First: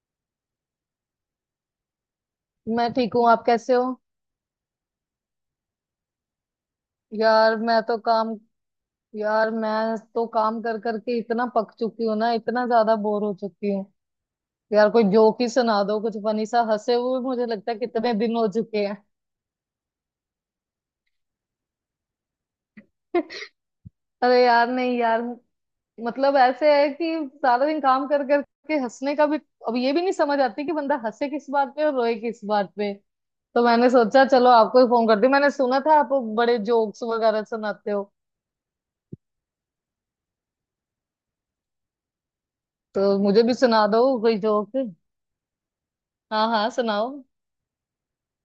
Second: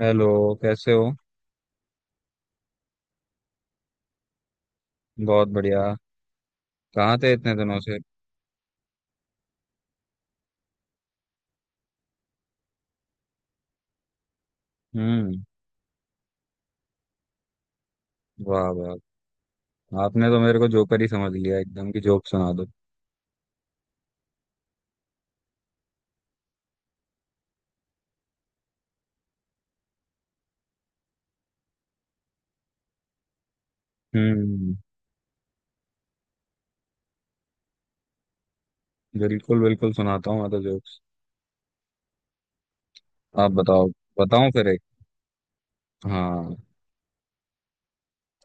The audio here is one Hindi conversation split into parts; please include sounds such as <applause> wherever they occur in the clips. हेलो। कैसे हो? मैं ठीक हूँ। आप कैसे हो? बहुत बढ़िया। कहाँ थे इतने यार दिनों मैं तो से? काम यार मैं तो काम कर करके इतना पक चुकी हूँ ना, इतना ज्यादा बोर हो चुकी हूँ। यार कोई जोक हम्म। ही सुना दो, कुछ फनी सा। हंसे हुए मुझे लगता है कितने दिन हो वाह चुके वाह। हैं। आपने तो मेरे को जोकर ही समझ लिया एकदम की जोक सुना दो। <laughs> अरे यार नहीं यार। मतलब ऐसे है कि सारा दिन काम कर करके हंसने का भी, अब ये भी नहीं समझ आती कि बंदा हंसे किस बात पे और रोए किस बात पे। तो मैंने सोचा चलो हम्म। आपको ही फोन कर दी, मैंने सुना था आप बड़े जोक्स वगैरह सुनाते हो। बिल्कुल बिल्कुल सुनाता हूँ मैं तो जोक्स। तो मुझे आप भी सुना बताओ। दो कोई बताऊँ फिर जोक। एक? हाँ हाँ। हाँ, सुनाओ।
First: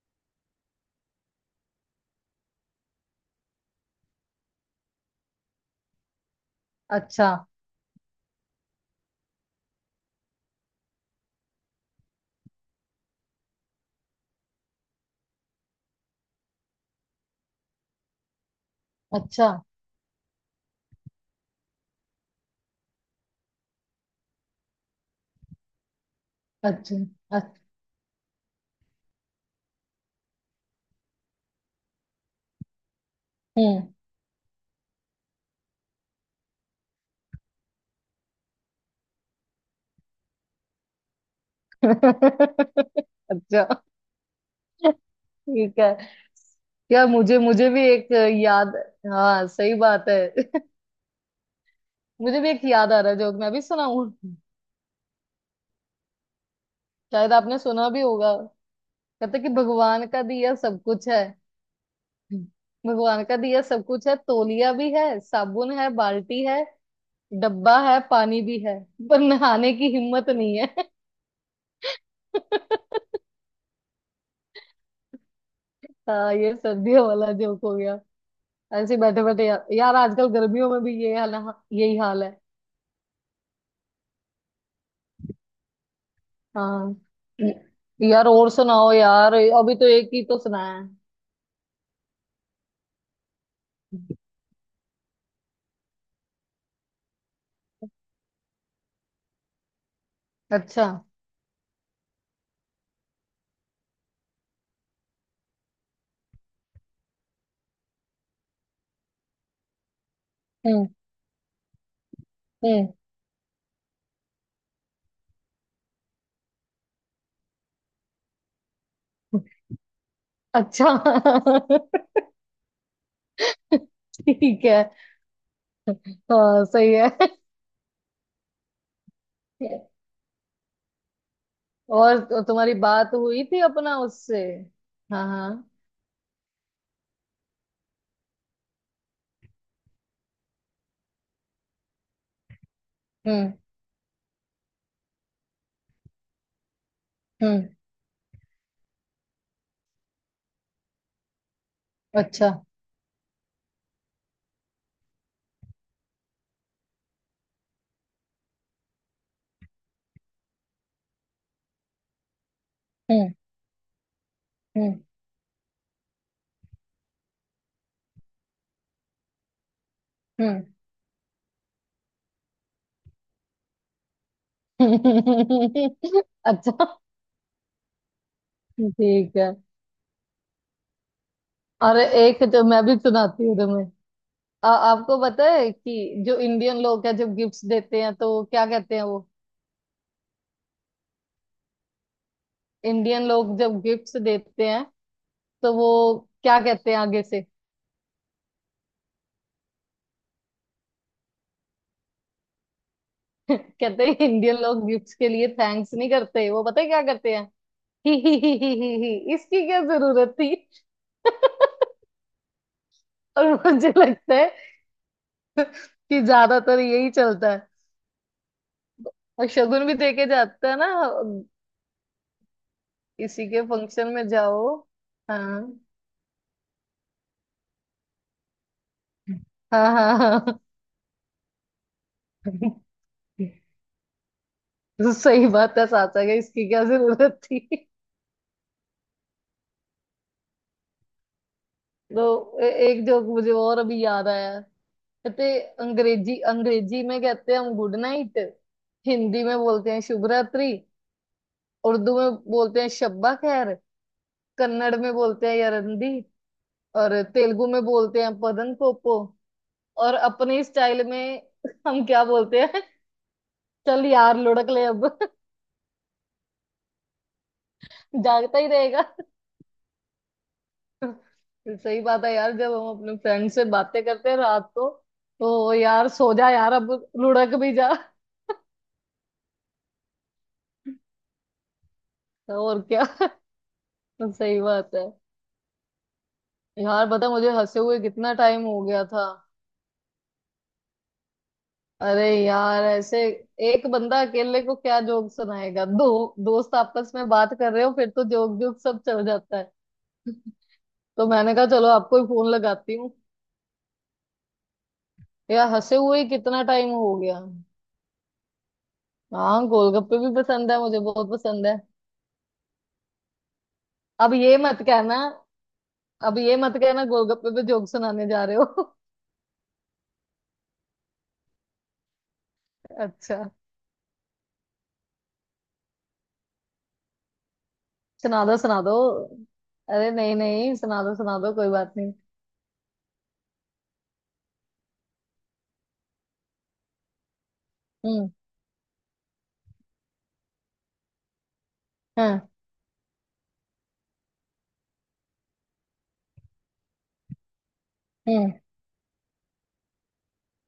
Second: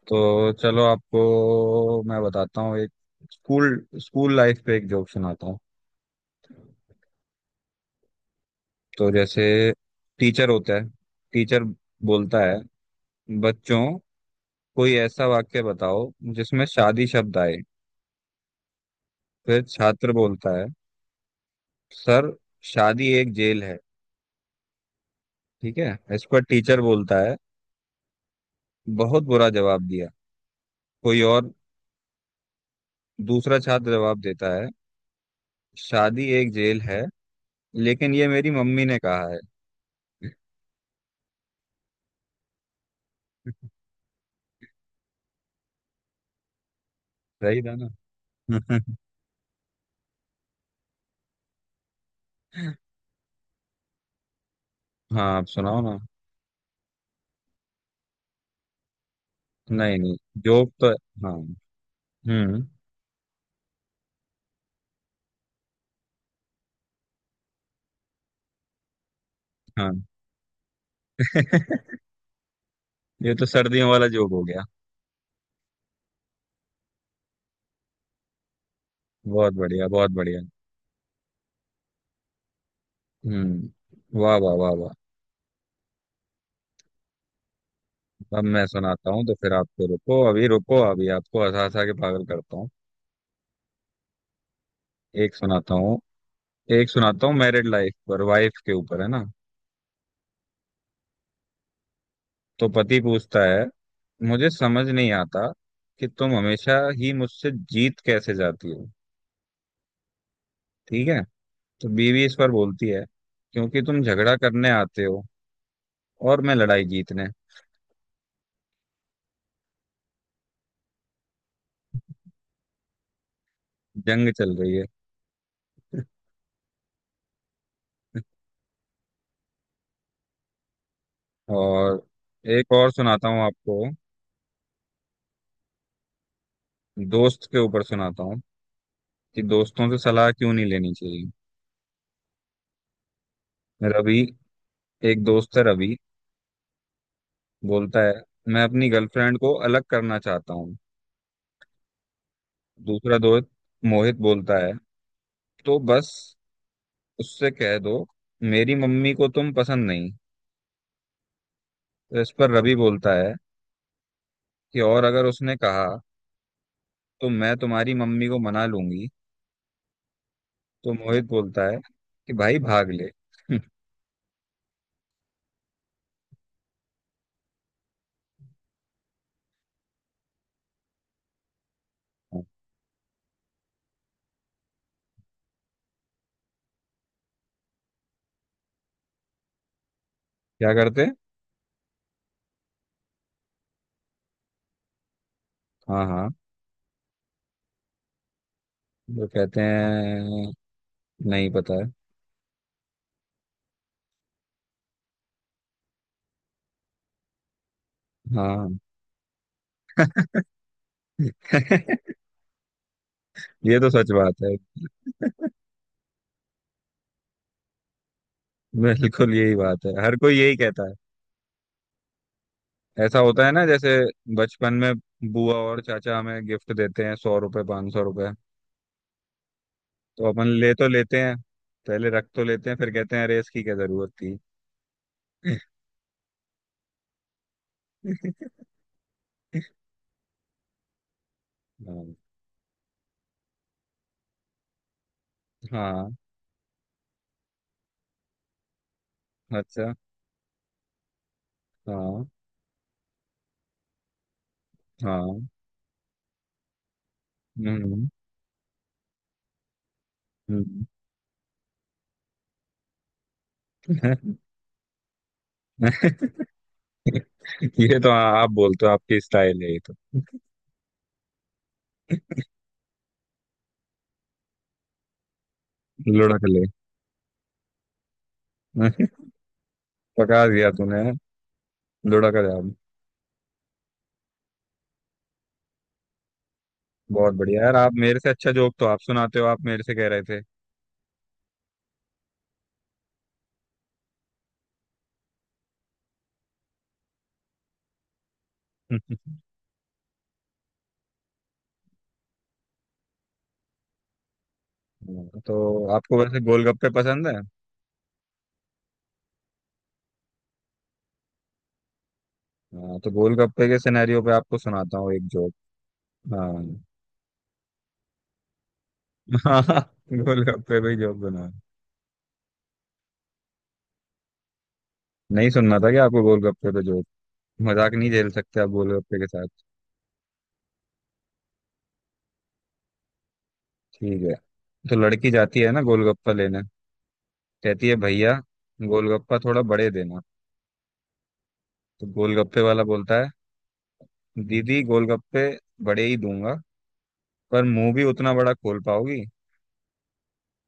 तो चलो आपको मैं बताता हूँ एक। स्कूल स्कूल लाइफ पे एक जोक सुनाता हूँ। अच्छा। तो जैसे टीचर होता है। टीचर बोलता है, बच्चों कोई ऐसा वाक्य बताओ जिसमें शादी शब्द आए। अच्छा। फिर छात्र बोलता है, सर शादी एक जेल है। ठीक है। इस पर टीचर अच्छा। बोलता है, अच्छा। बहुत बुरा जवाब दिया, कोई और? दूसरा हम्म। छात्र जवाब देता है, शादी एक जेल है लेकिन ये मेरी मम्मी ने कहा है। <laughs> <laughs> अच्छा। ठीक है। यार मुझे सही मुझे था भी ना? एक याद। <laughs> हाँ सही बात है। <laughs> मुझे भी एक याद आ रहा है जोक, मैं भी सुनाऊं? हाँ आप सुनाओ ना। शायद आपने सुना भी होगा। कहते कि नहीं भगवान नहीं, का दिया जोक सब तो कुछ है। हाँ। हम्म। भगवान का दिया सब कुछ है, तौलिया भी है, साबुन है, बाल्टी है, डब्बा है, पानी भी है, पर नहाने की हाँ। हिम्मत नहीं है। <laughs> <laughs> ये तो सर्दियों वाला जोक हो गया। हाँ, ये सर्दियों वाला जोक हो गया। ऐसे ही बैठे बैठे बहुत यार, बढ़िया बहुत आजकल बढ़िया। गर्मियों में भी ये हाल। हाँ, यही हाल है। वाह वाह वाह वाह। हाँ। यार अब और मैं सुनाओ सुनाता हूँ तो यार, फिर अभी आपको, तो एक रुको ही तो अभी, सुनाया रुको है। अभी आपको हंसा हंसा के पागल करता हूँ। एक सुनाता हूँ एक सुनाता हूँ मैरिड लाइफ पर, वाइफ के ऊपर है ना। अच्छा। तो पति पूछता है, मुझे समझ नहीं आता कि तुम हमेशा ही मुझसे जीत कैसे जाती हो। हम्म। ठीक है। तो बीवी इस पर हम्म। बोलती है, क्योंकि तुम झगड़ा करने आते हो और मैं लड़ाई जीतने। अच्छा। <laughs> जंग चल ठीक रही है। है। हाँ सही है। और और तो एक तुम्हारी और बात सुनाता हूँ हुई थी आपको। अपना उससे? हाँ हाँ। दोस्त के ऊपर सुनाता हूँ कि दोस्तों से सलाह क्यों नहीं लेनी चाहिए। हम्म। रवि, एक दोस्त है रवि, हम्म। बोलता है, मैं अपनी गर्लफ्रेंड को अलग करना चाहता हूँ। अच्छा। दूसरा दोस्त मोहित बोलता है, तो बस उससे कह दो मेरी मम्मी को तुम पसंद नहीं। तो इस पर रवि बोलता है हम्म। कि हम्म। और अगर उसने कहा तो मैं तुम्हारी मम्मी को मना लूंगी। हम्म। तो मोहित बोलता है कि भाई भाग ले। <laughs> <laughs> अच्छा। ठीक है। अरे एक जो मैं भी सुनाती हूँ तुम्हें। आपको पता है कि जो इंडियन लोग हैं जब गिफ्ट्स देते हैं तो क्या कहते हैं वो? क्या करते हैं? इंडियन लोग जब गिफ्ट्स देते हैं तो वो हाँ हाँ। क्या कहते हैं आगे से? वो कहते हैं? नहीं पता है। <laughs> कहते हैं इंडियन लोग गिफ्ट्स के लिए थैंक्स नहीं करते, वो पता है क्या करते हैं? <laughs> हाँ। ही, इसकी क्या जरूरत थी। <laughs> <laughs> और ये तो मुझे सच बात लगता है है। कि ज्यादातर यही चलता है। बिल्कुल और यही शगुन बात है, भी हर देके कोई यही जाता है कहता ना, है। ऐसा होता किसी है के ना, जैसे फंक्शन में बचपन जाओ। में बुआ हाँ और चाचा हमें गिफ्ट देते हैं, 100 रुपए, 500 रुपए, हाँ तो अपन हाँ ले तो लेते हैं, पहले रख तो लेते हाँ। हैं, फिर कहते हैं अरे <laughs> इसकी क्या जरूरत थी। तो सही बात है, साचा के इसकी क्या जरूरत थी। <laughs> हाँ। तो एक जोक मुझे और अभी याद आया। कहते, हाँ। अंग्रेजी अंग्रेजी में कहते हैं हम गुड नाइट। हिंदी में बोलते अच्छा। हैं शुभ रात्रि। उर्दू हाँ। में बोलते हैं शब्बा खैर। कन्नड़ में हाँ। बोलते हैं यरंदी। और तेलुगु में हम्म। बोलते हैं पदन पोपो। और अपने हम्म। स्टाइल में हम क्या बोलते हैं? चल यार लुढ़क ले अब। <laughs> <laughs> ये तो आप जागता ही बोलते हो, रहेगा। आपकी स्टाइल है ये तो। सही बात है यार, जब हम अपने फ्रेंड से बातें करते हैं रात को, तो यार सो लुढ़क जा ले। यार अब, लुढ़क भी जा। <laughs> पका दिया तूने। लुढ़क <laughs> जाम। और क्या। <laughs> सही बात है। यार बता, बहुत मुझे बढ़िया यार, हंसे आप हुए मेरे से कितना अच्छा टाइम जोक हो तो आप गया था। सुनाते हो, आप मेरे से कह रहे थे। अरे यार ऐसे एक बंदा अकेले को क्या जोक सुनाएगा? दो दोस्त आपस में बात कर रहे हो फिर तो जोक जोक सब चल <laughs> जाता है। <laughs> तो मैंने कहा चलो आपको ही फोन लगाती हूँ। हाँ, यार तो हंसे आपको हुए ही वैसे कितना गोलगप्पे टाइम हो पसंद गया। है? हाँ, गोलगप्पे भी पसंद है, मुझे बहुत पसंद है। हाँ तो गोलगप्पे के सिनेरियो पे अब ये आपको मत सुनाता हूँ कहना। एक जोक। अब हाँ ये मत कहना गोलगप्पे पे जोक सुनाने जा रहे हो। हाँ, गोलगप्पे पे ही जोक बना। <laughs> अच्छा। नहीं सुनना था क्या आपको गोलगप्पे पे जोक? मजाक नहीं झेल सुना दो, सकते आप सुना दो। गोलगप्पे के साथ? अरे नहीं नहीं, सुना दो सुना दो, कोई बात नहीं। ठीक है। तो लड़की जाती है ना गोलगप्पा लेने, कहती है हम्म। भैया गोलगप्पा थोड़ा बड़े देना। तो हाँ। गोलगप्पे वाला बोलता है, दीदी गोलगप्पे बड़े ही दूंगा पर मुंह भी उतना हम्म। बड़ा खोल पाओगी?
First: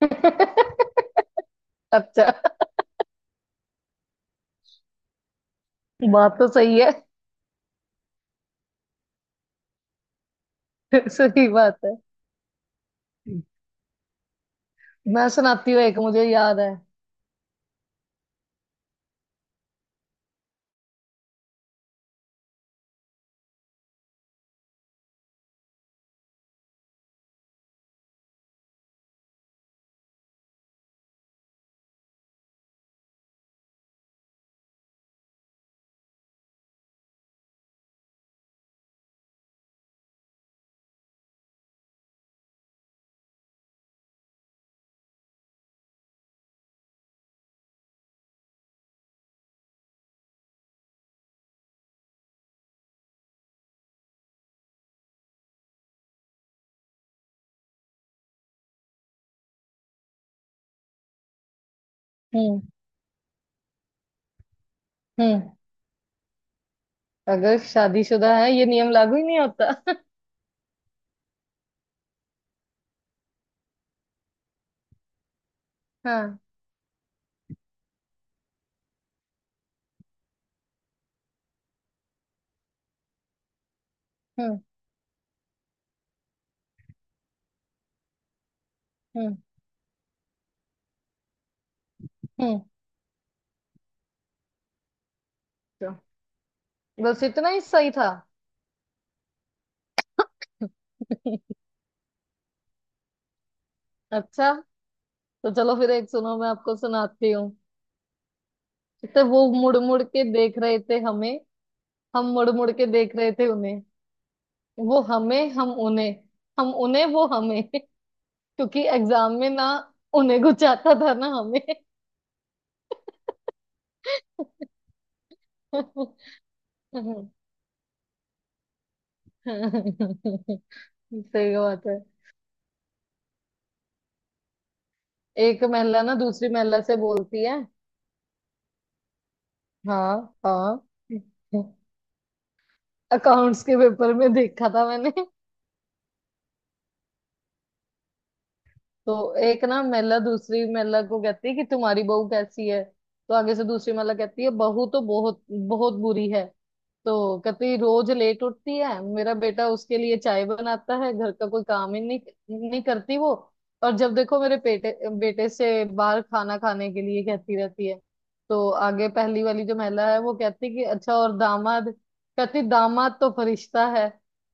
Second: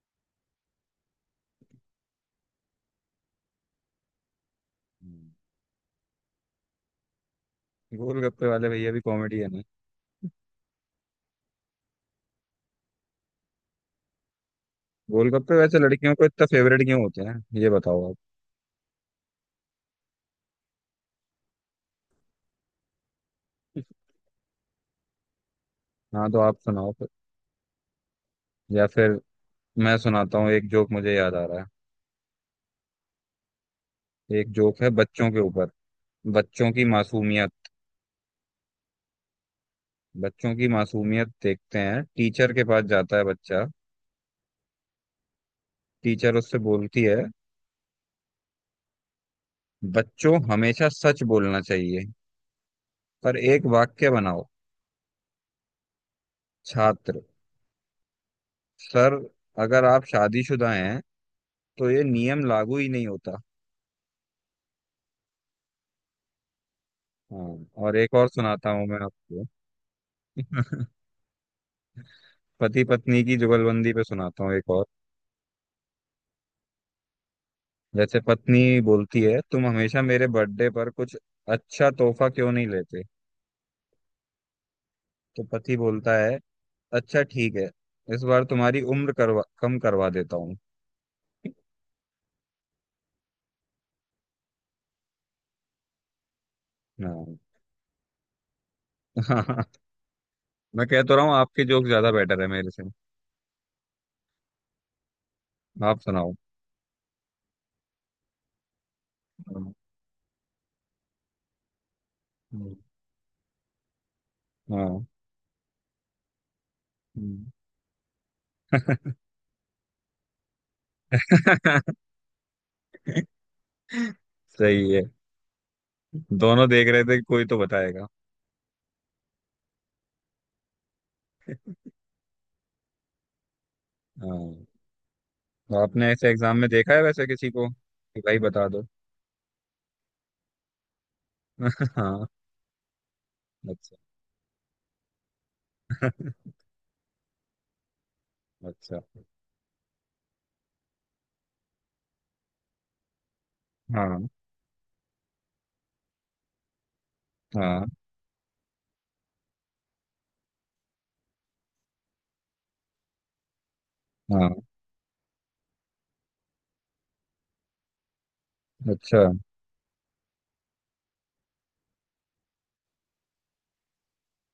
<laughs> अच्छा। हम्म। बात तो सही है। गोलगप्पे वाले भैया भी कॉमेडी है ना। <laughs> सही बात है। मैं गोलगप्पे सुनाती वैसे हूँ एक, लड़कियों को मुझे इतना याद है। फेवरेट क्यों होते हैं? ये बताओ आप। हाँ तो आप सुनाओ फिर, या फिर मैं सुनाता हूँ एक जोक। मुझे याद आ रहा है। एक जोक है बच्चों के ऊपर, बच्चों की मासूमियत, बच्चों की मासूमियत देखते हैं। टीचर के पास जाता है बच्चा। टीचर उससे बोलती है, बच्चों हमेशा सच बोलना चाहिए, पर एक वाक्य बनाओ। छात्र, सर अगर आप शादीशुदा हैं तो ये नियम हम्म। लागू ही नहीं होता। हम्म। हाँ। अगर और एक और शादीशुदा है ये सुनाता हूँ नियम मैं लागू ही नहीं आपको। होता। <laughs> <laughs> पति पत्नी की जुगलबंदी पे सुनाता हूँ एक और। हाँ। जैसे पत्नी बोलती है, तुम हमेशा मेरे बर्थडे पर कुछ अच्छा तोहफा क्यों नहीं लेते? हम्म। तो पति बोलता है, अच्छा ठीक है, इस बार तुम्हारी उम्र हम्म। करवा कम करवा देता हूँ। हम्म। तो बस हाँ। इतना ही सही था। <laughs> मैं कह तो रहा हूँ <laughs> आपके जोक ज्यादा बेटर है मेरे से। अच्छा। तो चलो फिर आप एक सुनाओ। सुनो, मैं आपको सुनाती हूँ। तो वो हम्म, मुड़ मुड़ के देख रहे थे हमें, हम मुड़ मुड़ हम्म, के देख रहे थे उन्हें। वो हाँ। हमें, हम उन्हें। हम उन्हें, वो हम्म। हमें। <laughs> क्योंकि एग्जाम में ना, उन्हें कुछ आता था ना हमें। <laughs> सही है, <laughs> दोनों देख रहे थे कि कोई तो बताएगा। सही बात है। हाँ। एक महिला आपने ना ऐसे दूसरी एग्जाम में महिला देखा से है वैसे बोलती किसी है। को कि भाई बता दो? हाँ हाँ। <laughs> <laughs> हाँ। अकाउंट्स के अच्छा। पेपर में देखा था मैंने। <laughs> अच्छा। तो एक ना महिला दूसरी महिला को कहती है कि तुम्हारी बहू कैसी है? तो आगे से दूसरी महिला हाँ। कहती है, बहू तो बहुत बहुत बुरी है। तो कहती हाँ। रोज लेट उठती है, मेरा बेटा उसके लिए चाय बनाता है, घर का कोई काम ही नहीं नहीं करती वो। और जब देखो मेरे हाँ। बेटे बेटे से बाहर खाना खाने के लिए कहती रहती है। तो आगे अच्छा। पहली वाली जो महिला है वो कहती कि अच्छा, और दामाद? कहती, दामाद तो फरिश्ता है,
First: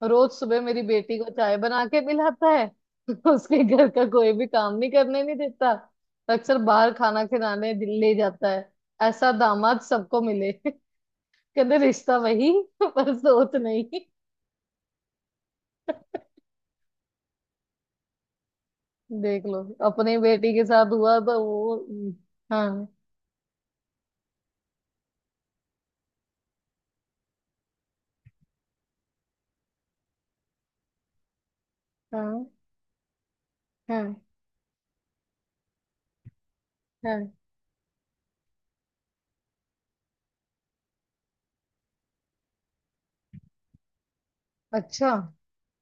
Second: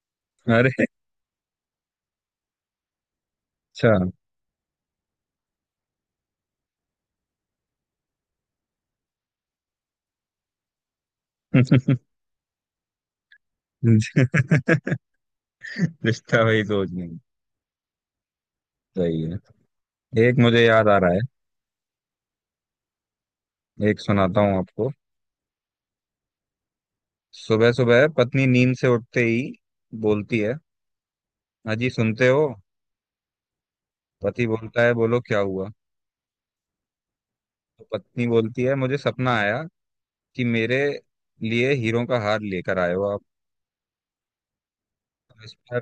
रोज सुबह अरे। मेरी बेटी को चाय बना के पिलाता है। <laughs> उसके अच्छा। घर का कोई भी काम नहीं करने नहीं देता, अक्सर बाहर खाना खिलाने ले जाता है। ऐसा दामाद सबको मिले। <laughs> कहते <laughs> रिश्ता वही, पर सोच नहीं। रिश्ता वही सोच नहीं। सही है। देख लो अपनी एक बेटी के मुझे याद साथ आ रहा हुआ तो वो। हाँ है, एक सुनाता हूँ आपको। सुबह सुबह पत्नी नींद से उठते ही बोलती है, अजी सुनते हो? हाँ हाँ पति बोलता है, बोलो क्या हुआ। हाँ। तो पत्नी बोलती है, मुझे सपना आया कि मेरे लिए हीरों का हार लेकर आए हो आप। अच्छा। तो इस पर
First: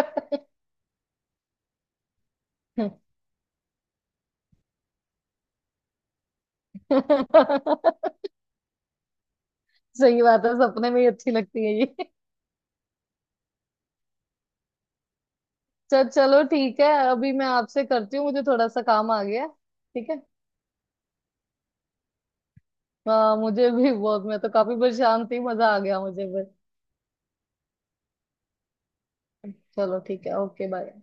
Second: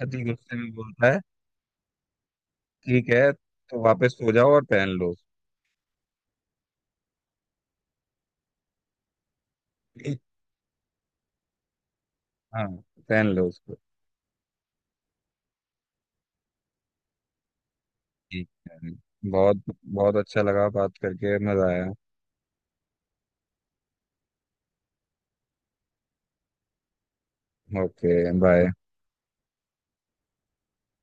पति गुस्से में बोलता है, ठीक है तो वापस सो जाओ और पहन लो। सही बात है, सपने में ही अच्छी लगती है ये। हाँ, पहन लो उसको। चल चलो ठीक है, अभी मैं आपसे करती हूँ, मुझे ठीक थोड़ा सा है। काम आ गया। बहुत, ठीक बहुत है। अच्छा लगा बात करके, मजा आया। हाँ मुझे भी बहुत, मैं तो काफी परेशान थी, मजा आ गया मुझे भी। Okay bye. चलो ठीक है, ओके बाय।